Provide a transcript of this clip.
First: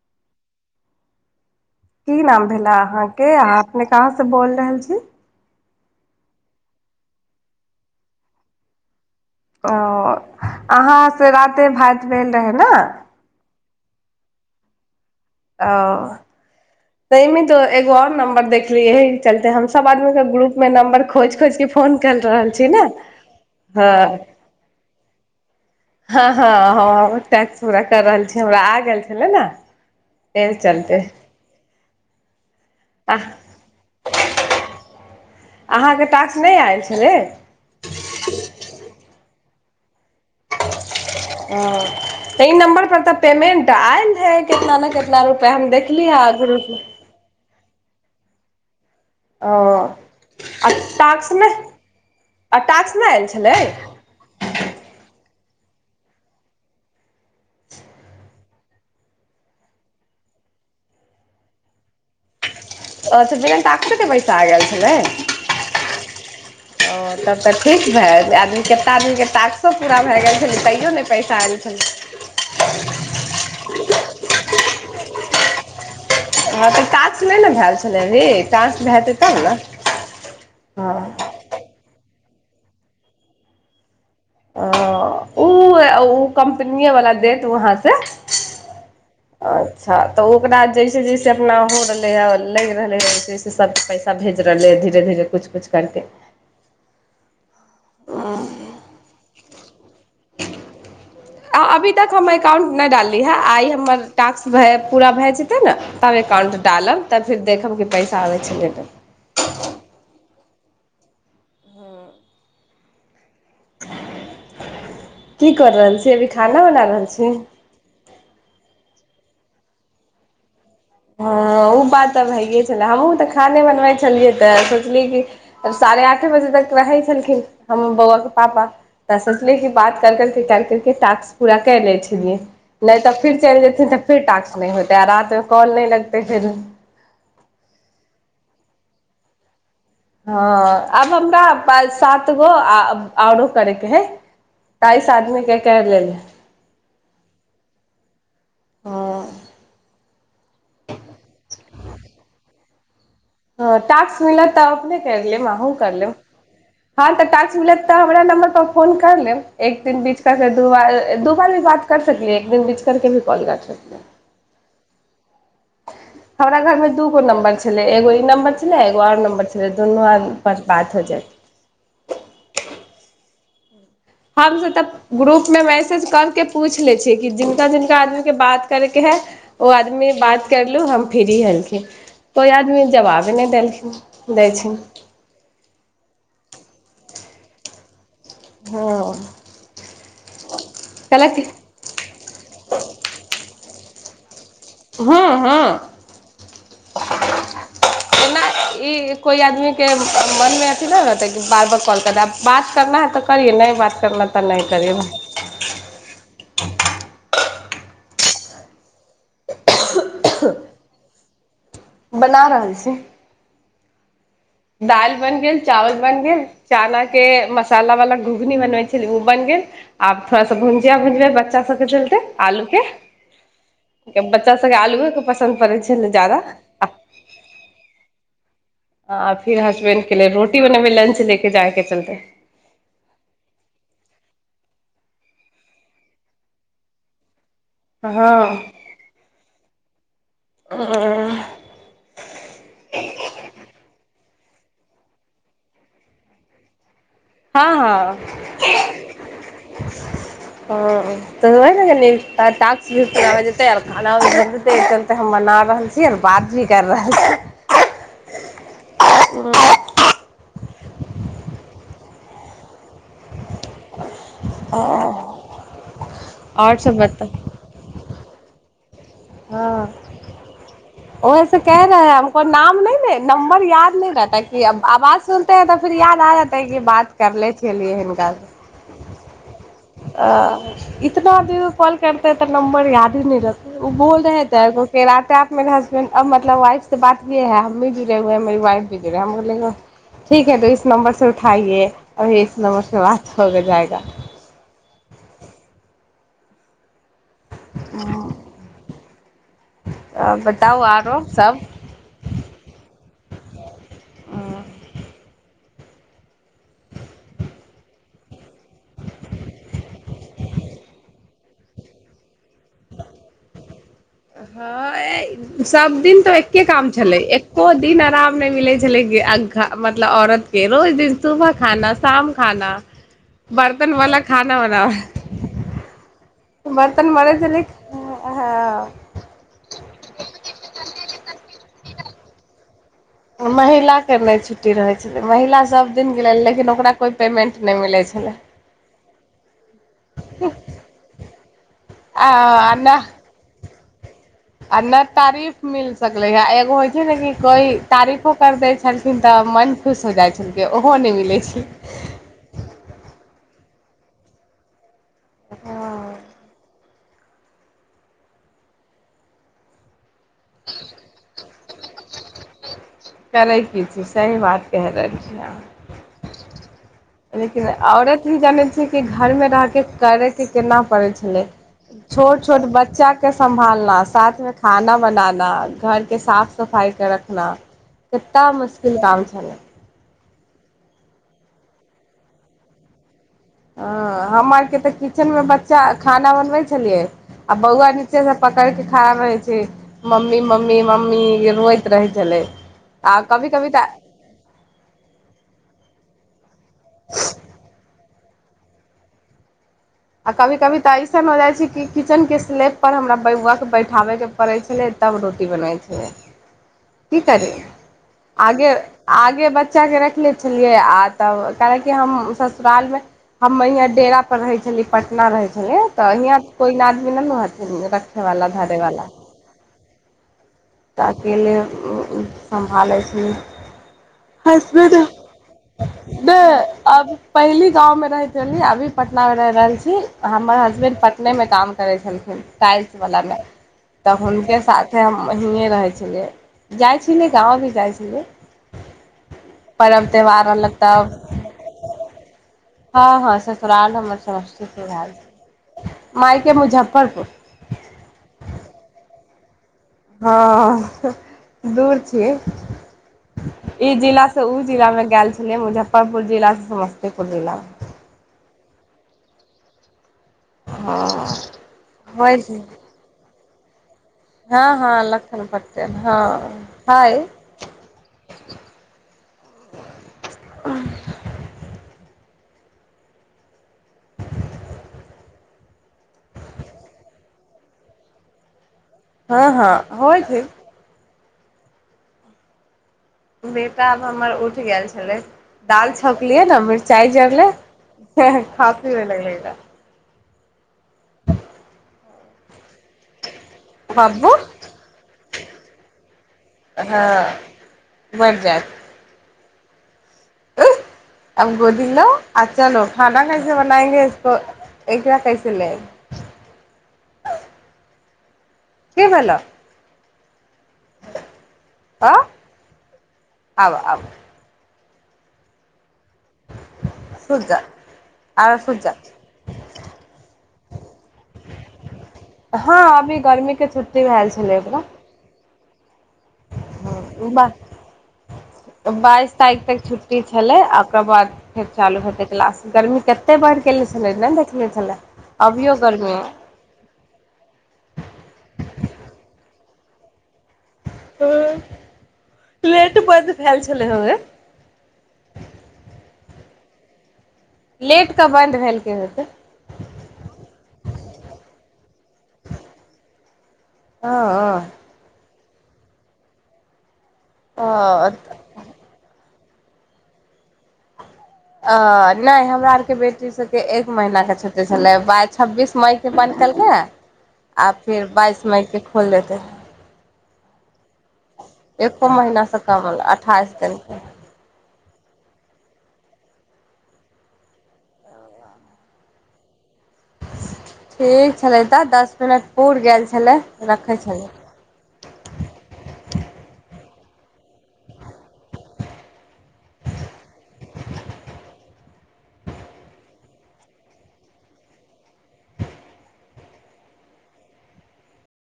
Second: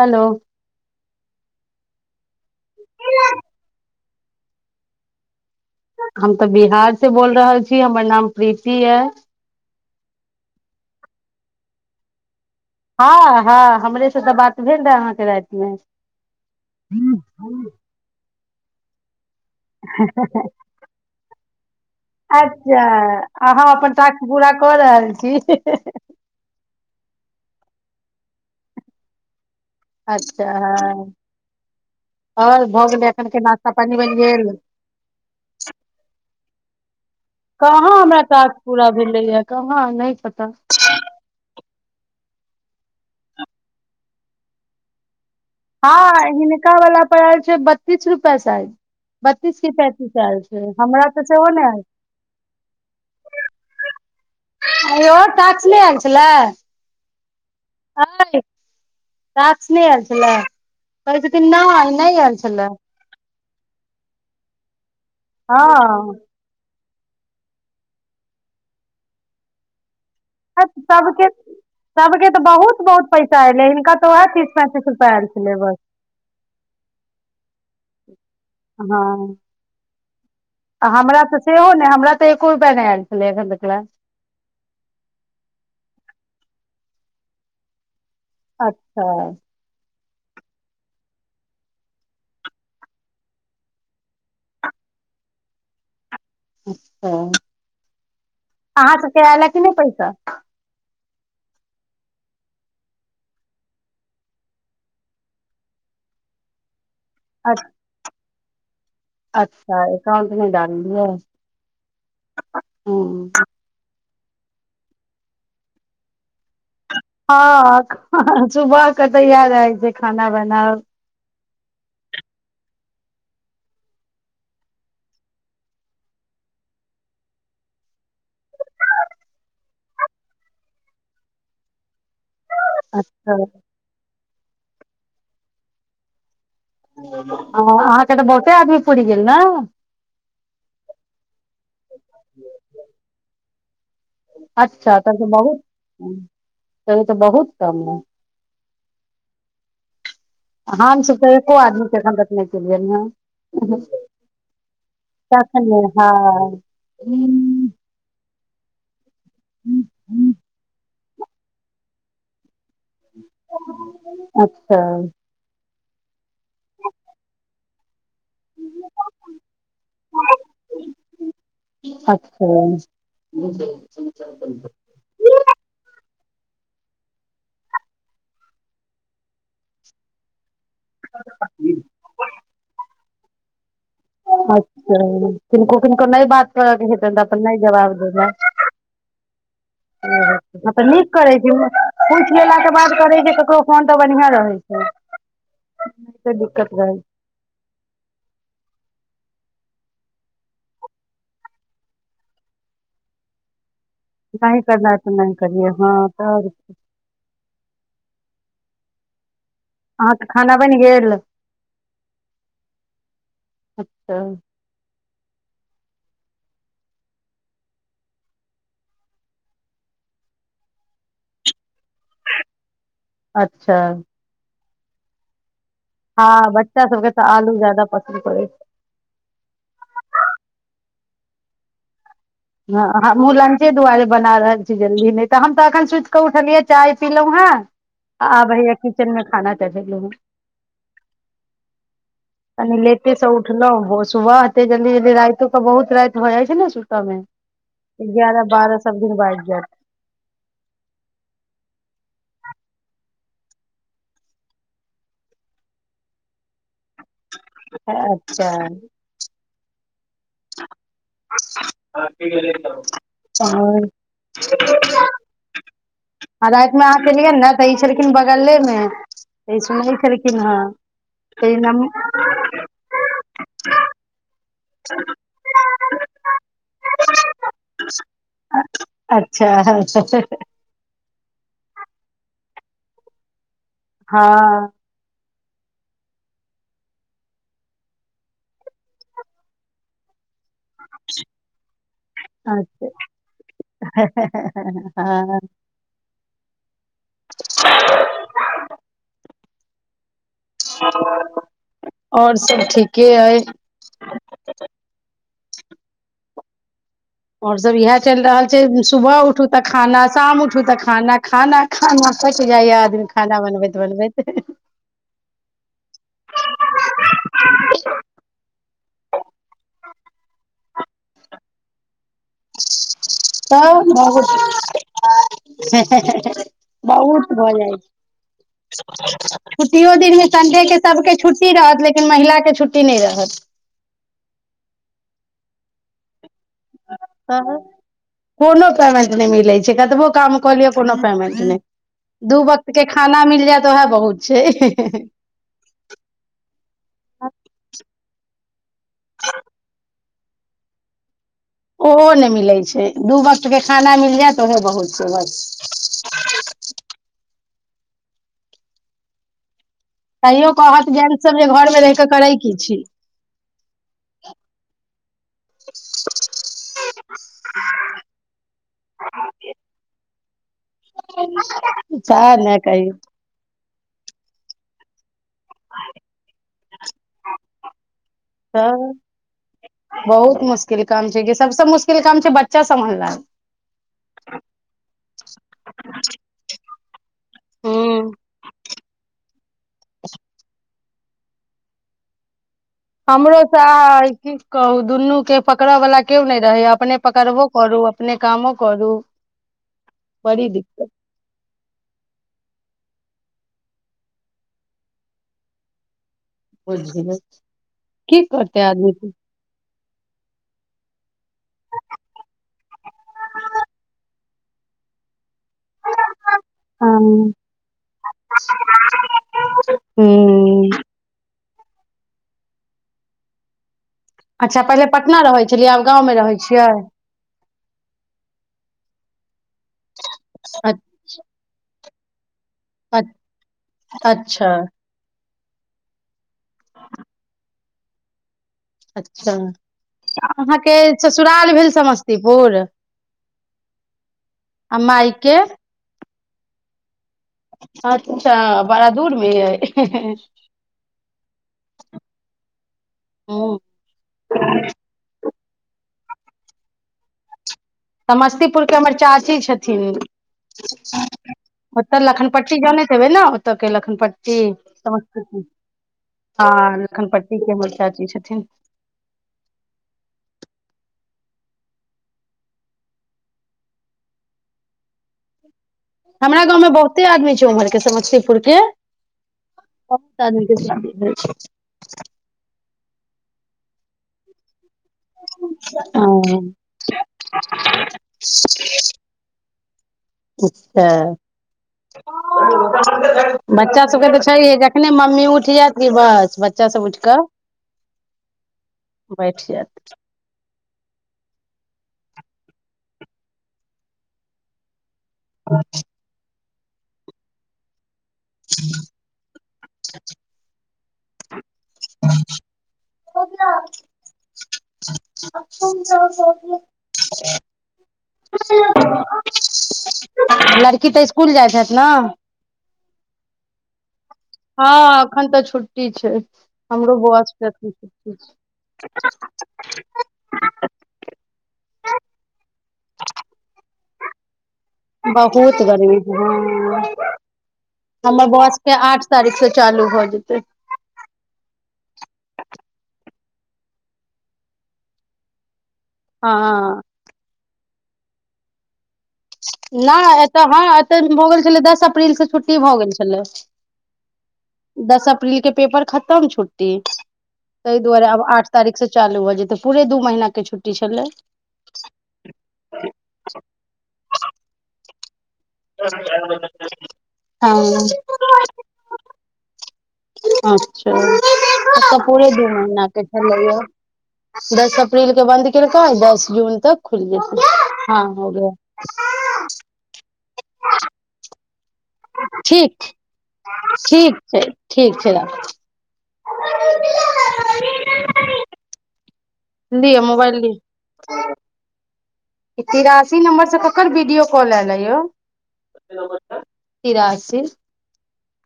Hello की नाम भेला अहाँके अहाँ अपने कहाँसँ बोल रहल छी हम तऽ बिहार से बोल रहल छी हमर नाम प्रीति यै ओ अहाँ से राते भात भेल रहै ने हँ हँ हमरे से तऽ बात भेल रहय अहांके रातिमे तै मे तऽ एगो आर नंबर देख लियै तहन तऽ हम सब आदमीके ग्रुपमे नम्बर खोजि खोजि के फोन कएल रहल कर अच्छा न अहाँ अपन हं टास्क पूरा कऽ रहल छी हँ हँ हम अपन टैक्स पूरा कर रहल छी हमरा आ गेल छलै ने अच्छा एहि चलते हँ आओर भऽ गेलै आह एखनके नाश्ता पानि बनि गेल अहाँके टास्क नहि आयल छलै कहाँ हमरा काज पूरा भेलैए कहाँ नहि पता हँ तऽ ई नंबर पर तऽ पेमेंट आयल रहए कितना ने कितना रूप हँ हिनका बला पड़ आएल छै ब किछ रुपै शायद बत्तीस की ओ पैंतीस आयल आ छै हमरा तऽ टास्क सेहो नहि आ टास्क नहि आयल छलै आयल टास्क नहि आयल छलै हय टास्क नहि आयल छलै कहै छथिन नइ नहि आयल छलै तऽ बिना टास्केके पैसा आ गेल छलै हँ ओ तब तऽ ठीक भए जे आदमी आदमीके टाकसो प सभके सभके तऽ बहुत बहुत पैसा एयलै हिनका तऽ उएह तीस पैंतीस रुपैआ आयल छलै बस हँ तऽ टास्क नहि ने भेल छलै अभी टास्क हँ भएतै तब ने आ हमरा हँ तऽ सेहो ने हमरा एको रुपया नहि आयल छलै अखन तकला ओ ऊ ऊ कम्पनीए वला देत वहाँ से अच्छा हँ तऽ ओकरा जैसे जैसे अपना हो रहलै हइ लागि रहलै ह वैसे जइसे सभ पैसा भेज रहलै ह धीरे धीरे किछु किुछु करिके अच्छा आहा सब के आयलए की नहि पैसा आ अभी तक हम एककाउंट नहि डालली हेँ आइ हमर टास्क पूरा भए जेतै ने तब एकाउंट डालब तब फिर अ- देखब कि पैसा आबै छै [unintelligible] अच्छा एकाउंट नै डाललियै हूँ की कर रहल छी देख खाना बना रहल छी हँ सुबह क त यैह रहै छै खाना बनाउ ह ओ बात तब भइे छलै हमहुूँ तऽ खाने बनबै छलियै तऽ सोचलिय कि साढ़े आठे बजे तक रहै छलखिन हमर बौआे पापा तऽ सोचलियै कि बात कर करकेे कर करकेे टास्क पूरा कर लै छी केलियै नहि तऽ अच्छा फिर चलि जेते तऽ फिर टाक्स नहि होतै रात कॉल नहि लगते फेर ह अहाँके तऽ बहुते आदमी पुरि गेल ने हँ आब हमरा सात गो आओरो करे अच्छा तहन तऽ बहुत लेली तहन तऽ बहुत कम ह हँ हाम सब त एको आदमी के एखन तक नै केलियैन हँ ह टास्क मिलत तऽ अपने कर लेम अहूँ तखने कर लेब हँ हँ तऽ टास्क मिलत तऽ हमरा नम्बर पर फोन कर लेब एक दिन बीच कर दू बार दू बार भी बात कर सकलियै एक दिन बीच करके भी कॉल क सकल अच्छा हमरा घर मे दूगो नं्बर छलै एगो नंबर छलै एगो आओर नम्बर छलै दुनू आद बस बात हौ जाइ अच्छा [inaudible] हम से तब ग्रुप मे मैसेज कर के पूछ ले छिय कि जिनका जिनका आदमी के बात करे के है ओ आदमी बात करलु हम फ्ररी हलखिन कोई आदमी जवाब ओ नहि देलखिन दै छै अच्छा किनको किनको नहि बात करऽ के हेतैनि तऽ त नहि जबाब देब हँ तऽ नीक कहलक करैत छै पूछि लेलाके बाद करै छै ककरो फोन पर बढ़िया रहै छै नहि हू हँ तऽ दिक्कत रहै एना ई कोइ आदमीके मनमे अथी नहि रहतै कि बार बार कॉल कर दै आब बात करना है तऽ करिहए नहि बात करना तऽ अहिं नहि करियै दत्तमाइन करियए हँ तऽ अहाँके खाना बनि गेल बना रहल छी अच्छा दाल बन गेल चावल बन गेल चना के मसाला वाला घुघनी बनबै छलै ओ बन गेल आब थोड़ा सा भुजिया भुजब बच्चा सब के चलते आलू अच्छा के बच्चास सबके आलुए के पसन्द पड़ छै हँ बच्चा सबके तऽ आलू ज्याददा पसन्द परै छै आ फिर हसबैंड के ले रोटी बनेबै लंच लेके जायके चलते हँ हमूँ लंचे दुआरे बना रहल छी जल्दी नहि तऽ हम तऽ एखन सुति कऽ उठलियै चाय पीलहुँ हेँ हँ आ भैया किचन में खाना ल- हँ कनि लेटे सँ उठलहुँ भोरे सुबह हते जल्दी जल्दी राति के बहुत राति भ जाइ छै ने सुतऽ मे हँ हँ एगारह बारह सब दिन बाजि जायत ह तसै ने कनी त टॉक्स भी पुरा भ जतेय आर खाना भ भेत चलते हम मना रहल छी आर बात भी कर रहल छी अच्छा ह [inaudible] अहाँ की हुँ आ आओर रातिमे सब अहाँकेलियै बताउ ने तऽ ई छलखिन बगलेमे इ सुनबे केलखिन हन ओ ऐसे क रहे है हमको नाम नहि दे नंबर याद न रहता कि आवाज सुनते हैं तऽ फिर याद आ जेतेै कि बात करले छियै हिनकास अच्छा आ इतना दिन कॉल क करते हैं तऽ नबर यादे नहि रहता उ बोल हँ रहेै मेरे हसबैंड अब मतलब वाइफ से बात किये हैं य हम भी जुड़े हए ह मेरी वाइफ भ जुड़े ह हम बोले ठीक है तो इस नम्बर से उठाइए अभी इस नम्बर अच्छा से बात हो जाएगा एं हें हें हं आब ब आओर सब ठीक के हइ हुँ म आओर सब इएह चलि रहल छै सुबह उठू तऽ खाना शाम उठू तऽ खाना खाना खाना सो जाइया आदमी खाना बनबैत बनबेैत हँ सभ दिन तऽ एक्के काम छलै एक्को दिन आराम नहि मिलै छलै मतलब औरत रोज दिन सुबह खाना शाम खाना बर्तन तब वाला खाना बहुत बनाबै बर्तन बे बहुत से भऽ ल छुटियो दिनमे संडे के सबके छुट्टी रहत लेकिन महिला के छुट्टी नहि रहत महिलाके नहि छुट्टी रहै छै महिला सभ दिन गिनै ले त कोनो पेमेंट नहि मिलैत छै कतबो काम कऽ लियौ कोनो पेमेंट नहि दू वक्त आ के नहि खाना मिल जायत तऽ वायहा बहुत छै आ नहि तारीफ मिल सकले ह एगो होइ छै ने कि कोई तारीफो कर दै छलखिन तऽ मन खुश हो जाइ छलै ओहो नहि मिलै छै ओहो नहि मिलै छै दू वक्त के खाना मिल जायत ओहे बहुत से बात हँ छै तैयो कहत जेंस सब जे घर रमे रहि कऽ करै की छी करै की छी सही बात क रहलियै लेकिन औरत भी जानै छियै कि घर मे रहिके करे के केना पड़ै छलै सएह छोट ने छोट कही बच्चा के सम्भालनाय साथ मे खाना बनाना घरके साफ सफाइके रखना कित्ता तऽ मुश्किल काम छै बहुत मुश्किल काम छै गै सबसँ मुश्किल काम छै बच्चा सम्हालनाय हं हम आर के तऽ किचेन मे बच्चा खाना बनबै छलियै आ बौआ हूँ नीचे से पकड़ के खाबै छै मम्मी मम्मी मम्मी रोऐत रहै छलै आ हमरो कभी सयह कभी तऽ अय की कहू दुनूके पकड़यवला केओ नहि रहैए अपने पकड़बो करू अपने कामो करू आ बड़ी कभी कभी दिक्कत तऽ ऐसन हो जाइ छै कि किचन के स्लैप पर हमरा बौआ के बैठाबे के पड़े छलै तब रोटी बनै छलै बुझलियै की करी की करतै आगे आदमी के। आगे बच बच्चाके रखले छलियै आ तब काहेकि हम ससुरालमे हम यहाँ डेरा पर रहै छलिै पटना रहैत तऽ हियाँ कोइ हँ आदमी नहि ने हथि रखे वाला धरे वाला हूं ताक ल सम्भालै छी अच्छा पहिले पटना रहै छलियै आब गाँवमे रहैत छियै नहि अब पहिली गाँवमे रहैत रहली अभी पटनामे रहि रहल छी हमर अ हसबैंड पटने में काम करै छलखिन टाइल्स वालला मे तऽ अच्छा हुनके साथे बहिएँ रहै छलियै जाइ छलै गाँव भी जाइ छलियै अच्छा पर्व त्यौहार रहलक अहाँके तब ससुराल भेल समस्तीपुर हँ हँ ससुराल हमर आ समस्तीपुर भेल माइके मायके मुजफ्फरपुर हँ त बड़ा दूर मे है हँ दूर छी हूँ ई जिला से ओ जिला मे गेल छी प मुजफ्फरपुर जिला से समस्तीपुर जिलामे समस्तीपुर के हमर चाची छथिन ओतऽ होइ छै लखनपट्टी जाने हेबै ने तऽ के लखनपट हँ [unintelligible] हँ समस्तप लखन पटेल हँ ह हइ लखनपट्टी के हमर चाची छथिन हमरा गाँवमें बहुते आदमी छै उम्हर के समस्तीपुर के हँ हँ बहुत होय छै आदमी के शादी भेल छै बेटा आब हमर उठ गेल छै दाल हँ छौकलिय ने मिरचाई जरले काफी लगेगा अच्छा बच्चा सबके तऽ बब्बू छैे जखने मम्मी उठि जायत कि बस बच्चा सब उठ कऽै हँ बढ़ जायत [unintelligible] अब गोदी लो आ च लो खाना कैसे बनाएंगे इसको एक रकै छलै [unintelligible] क भेलल आंय आब आब [inaudible] खुल जाएत लड़की तऽ इसकुल जाइ छथि न। छुटी [unintelligible] हँ एखन तऽ छुट टी छै हमरो हँ बौआ उ सबके एखन छुट्टी बाइस तारिख तक छुट्टी छलै आ ओकरा बाद फेर चालू हेतै क्लास गर्मी कतेक बढ़ि गेल छलै नहि देखने छलै बहुत अभियो गर्मी है अइ। हँ हमर बौआ सबकें आठ तारिख से चालू भऽ जेतै। हँ लेट बंद भेल छलै हवे हँ लेट कऽ बन्द भेल। नहि एतऽ हँ एतऽ तऽ भऽ गेल छलै दस अप्रील सँ छुट्टी भऽ गेल छलै। हँ हँ दस अप्रील के पेपर खत्म छुट्टी तहि दुआरे अ अब आठ तारीख से चालू भऽ जे तऽ पुरे दू महिना के छुट्टी छेलै। अ नहि हमरा आरके बेटी सबके एक महीना के छुट्टघ छलै बाइस छब्बीस मइ के बन्द केलकै हँ आ फेर बाइस मइ के खोल देतै अच्छा एतऽ एको पूरे दू महीनासँ महीना कम के अठाइस छलैया दिनके य तीन के बन्द केलकै दस जून तक खुलि जेतै हँ हो गया ठीक छलै। तऽ दस मिनट पूरि ठीक गेल छलै रखै ठीक छै ठीक छै छलै। राखू [inaudible] लिय मोबाइल लि ई तिरासी नम्बरसँ ककर वीडियो कॉल एलैये यौ तिरासी।